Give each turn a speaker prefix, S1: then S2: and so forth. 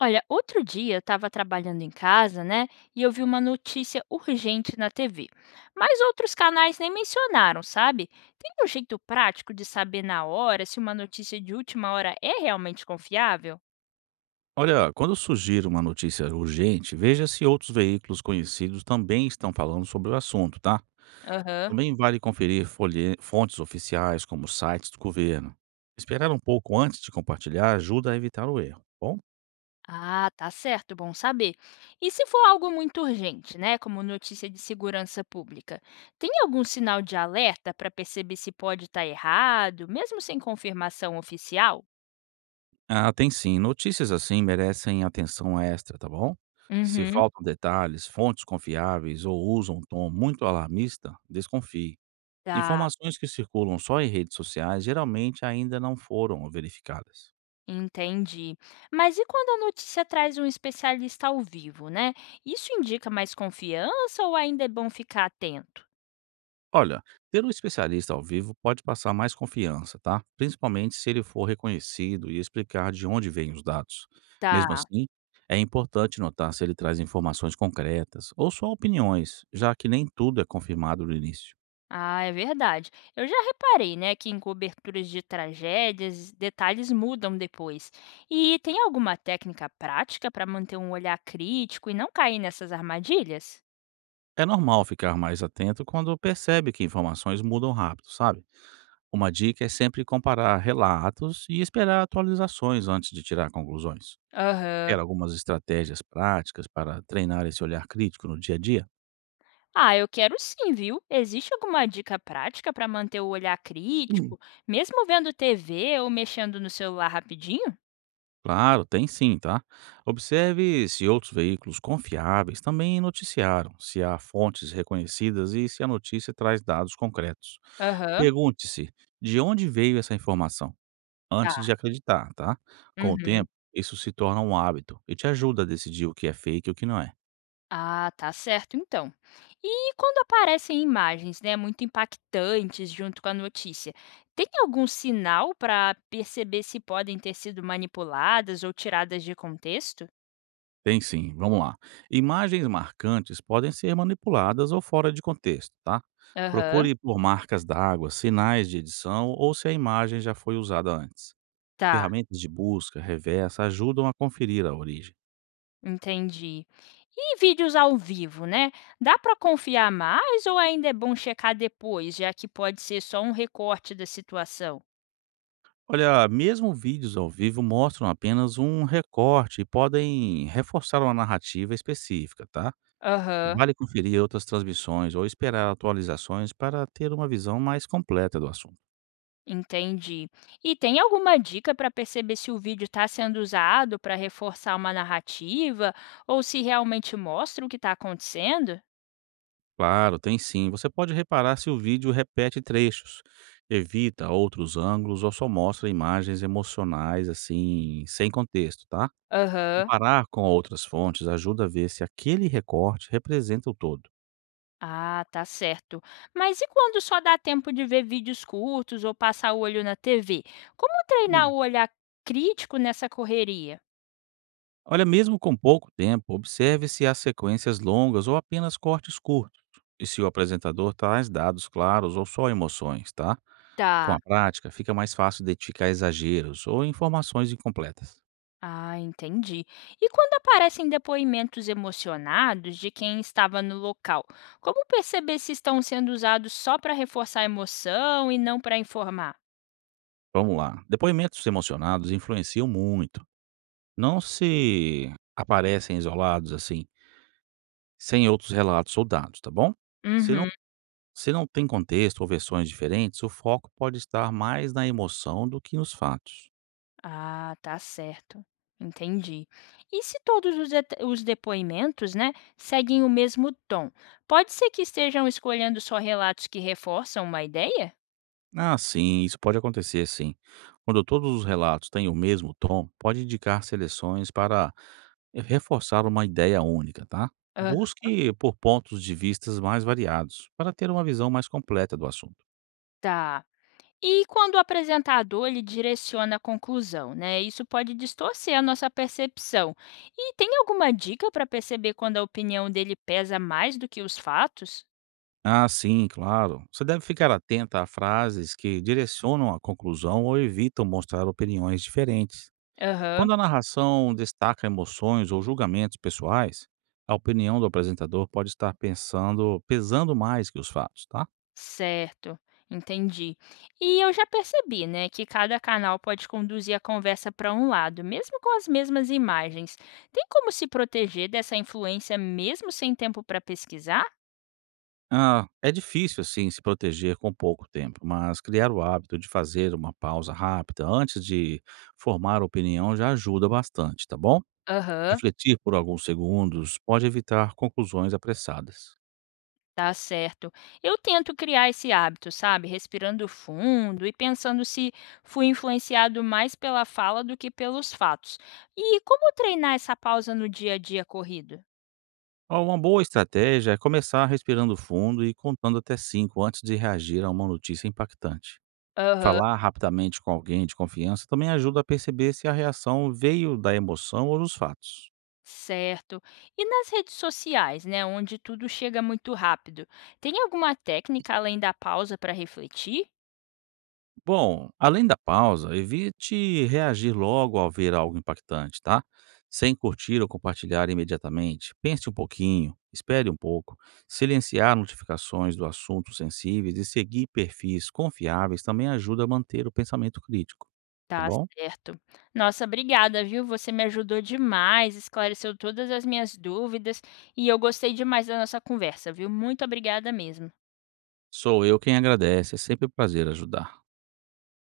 S1: Olha, outro dia eu estava trabalhando em casa, né? E eu vi uma notícia urgente na TV. Mas outros canais nem mencionaram, sabe? Tem um jeito prático de saber na hora se uma notícia de última hora é realmente confiável?
S2: Olha, quando surgir uma notícia urgente, veja se outros veículos conhecidos também estão falando sobre o assunto, tá?
S1: Aham.
S2: Também vale conferir fontes oficiais, como sites do governo. Esperar um pouco antes de compartilhar ajuda a evitar o erro, tá bom?
S1: Ah, tá certo, bom saber. E se for algo muito urgente, né? Como notícia de segurança pública, tem algum sinal de alerta para perceber se pode estar errado, mesmo sem confirmação oficial?
S2: Ah, tem sim. Notícias assim merecem atenção extra, tá bom? Se
S1: Uhum.
S2: faltam detalhes, fontes confiáveis ou usam um tom muito alarmista, desconfie.
S1: Tá.
S2: Informações que circulam só em redes sociais geralmente ainda não foram verificadas.
S1: Entendi. Mas e quando a notícia traz um especialista ao vivo, né? Isso indica mais confiança ou ainda é bom ficar atento?
S2: Olha, ter um especialista ao vivo pode passar mais confiança, tá? Principalmente se ele for reconhecido e explicar de onde vêm os dados. Mesmo
S1: Tá.
S2: assim, é importante notar se ele traz informações concretas ou só opiniões, já que nem tudo é confirmado no início.
S1: Ah, é verdade. Eu já reparei, né, que em coberturas de tragédias, detalhes mudam depois. E tem alguma técnica prática para manter um olhar crítico e não cair nessas armadilhas?
S2: É normal ficar mais atento quando percebe que informações mudam rápido, sabe? Uma dica é sempre comparar relatos e esperar atualizações antes de tirar conclusões.
S1: Aham.
S2: Quer algumas estratégias práticas para treinar esse olhar crítico no dia a dia?
S1: Ah, eu quero sim, viu? Existe alguma dica prática para manter o olhar crítico, mesmo vendo TV ou mexendo no celular rapidinho?
S2: Claro, tem sim, tá? Observe se outros veículos confiáveis também noticiaram, se há fontes reconhecidas e se a notícia traz dados concretos.
S1: Aham.
S2: Pergunte-se de onde veio essa informação antes de
S1: Tá.
S2: acreditar, tá? Com o
S1: Uhum.
S2: tempo, isso se torna um hábito e te ajuda a decidir o que é fake e o que não é.
S1: Ah, tá certo então. E quando aparecem imagens, né, muito impactantes junto com a notícia, tem algum sinal para perceber se podem ter sido manipuladas ou tiradas de contexto?
S2: Tem sim, vamos lá. Imagens marcantes podem ser manipuladas ou fora de contexto, tá?
S1: Aham.
S2: Procure por marcas d'água, sinais de edição ou se a imagem já foi usada antes.
S1: Tá,
S2: Ferramentas de busca reversa ajudam a conferir a origem.
S1: entendi. E vídeos ao vivo, né? Dá para confiar mais ou ainda é bom checar depois, já que pode ser só um recorte da situação?
S2: Olha, mesmo vídeos ao vivo mostram apenas um recorte e podem reforçar uma narrativa específica, tá?
S1: Aham.
S2: Vale conferir outras transmissões ou esperar atualizações para ter uma visão mais completa do assunto.
S1: Entendi. E tem alguma dica para perceber se o vídeo está sendo usado para reforçar uma narrativa ou se realmente mostra o que está acontecendo?
S2: Claro, tem sim. Você pode reparar se o vídeo repete trechos, evita outros ângulos ou só mostra imagens emocionais assim, sem contexto, tá?
S1: Aham.
S2: Comparar com outras fontes ajuda a ver se aquele recorte representa o todo.
S1: Ah, tá certo. Mas e quando só dá tempo de ver vídeos curtos ou passar o olho na TV? Como treinar
S2: Hum.
S1: o olhar crítico nessa correria?
S2: Olha, mesmo com pouco tempo, observe se há sequências longas ou apenas cortes curtos. E se o apresentador traz dados claros ou só emoções, tá? Com
S1: Tá.
S2: a prática, fica mais fácil identificar exageros ou informações incompletas.
S1: Ah, entendi. E quando aparecem depoimentos emocionados de quem estava no local, como perceber se estão sendo usados só para reforçar a emoção e não para informar?
S2: Vamos lá. Depoimentos emocionados influenciam muito. Não se aparecem isolados assim, sem outros relatos ou dados, tá bom? Se não
S1: Uhum.
S2: Se não tem contexto ou versões diferentes, o foco pode estar mais na emoção do que nos fatos.
S1: Ah, tá certo. Entendi. E se todos os, os depoimentos, né, seguem o mesmo tom, pode ser que estejam escolhendo só relatos que reforçam uma ideia?
S2: Ah, sim, isso pode acontecer sim. Quando todos os relatos têm o mesmo tom, pode indicar seleções para reforçar uma ideia única, tá?
S1: Ah,
S2: Busque por pontos de vistas mais variados, para ter uma visão mais completa do assunto.
S1: tá. E quando o apresentador ele direciona a conclusão, né? Isso pode distorcer a nossa percepção. E tem alguma dica para perceber quando a opinião dele pesa mais do que os fatos?
S2: Ah, sim, claro. Você deve ficar atenta a frases que direcionam a conclusão ou evitam mostrar opiniões diferentes.
S1: Aham,
S2: Quando a narração destaca emoções ou julgamentos pessoais, a opinião do apresentador pode estar pesando mais que os fatos, tá?
S1: certo. Entendi. E eu já percebi, né, que cada canal pode conduzir a conversa para um lado, mesmo com as mesmas imagens. Tem como se proteger dessa influência mesmo sem tempo para pesquisar?
S2: Ah, é difícil, assim, se proteger com pouco tempo, mas criar o hábito de fazer uma pausa rápida antes de formar opinião já ajuda bastante, tá bom?
S1: Aham.
S2: Refletir por alguns segundos pode evitar conclusões apressadas.
S1: Tá certo. Eu tento criar esse hábito, sabe? Respirando fundo e pensando se fui influenciado mais pela fala do que pelos fatos. E como treinar essa pausa no dia a dia corrido?
S2: Ó, uma boa estratégia é começar respirando fundo e contando até cinco antes de reagir a uma notícia impactante.
S1: Aham,
S2: Falar rapidamente com alguém de confiança também ajuda a perceber se a reação veio da emoção ou dos fatos.
S1: certo. E nas redes sociais, né? Onde tudo chega muito rápido. Tem alguma técnica além da pausa para refletir?
S2: Bom, além da pausa, evite reagir logo ao ver algo impactante, tá? Sem curtir ou compartilhar imediatamente. Pense um pouquinho, espere um pouco. Silenciar notificações do assunto sensíveis e seguir perfis confiáveis também ajuda a manter o pensamento crítico, tá
S1: Tá
S2: bom?
S1: certo. Nossa, obrigada, viu? Você me ajudou demais, esclareceu todas as minhas dúvidas e eu gostei demais da nossa conversa, viu? Muito obrigada mesmo.
S2: Sou eu quem agradece, é sempre um prazer ajudar.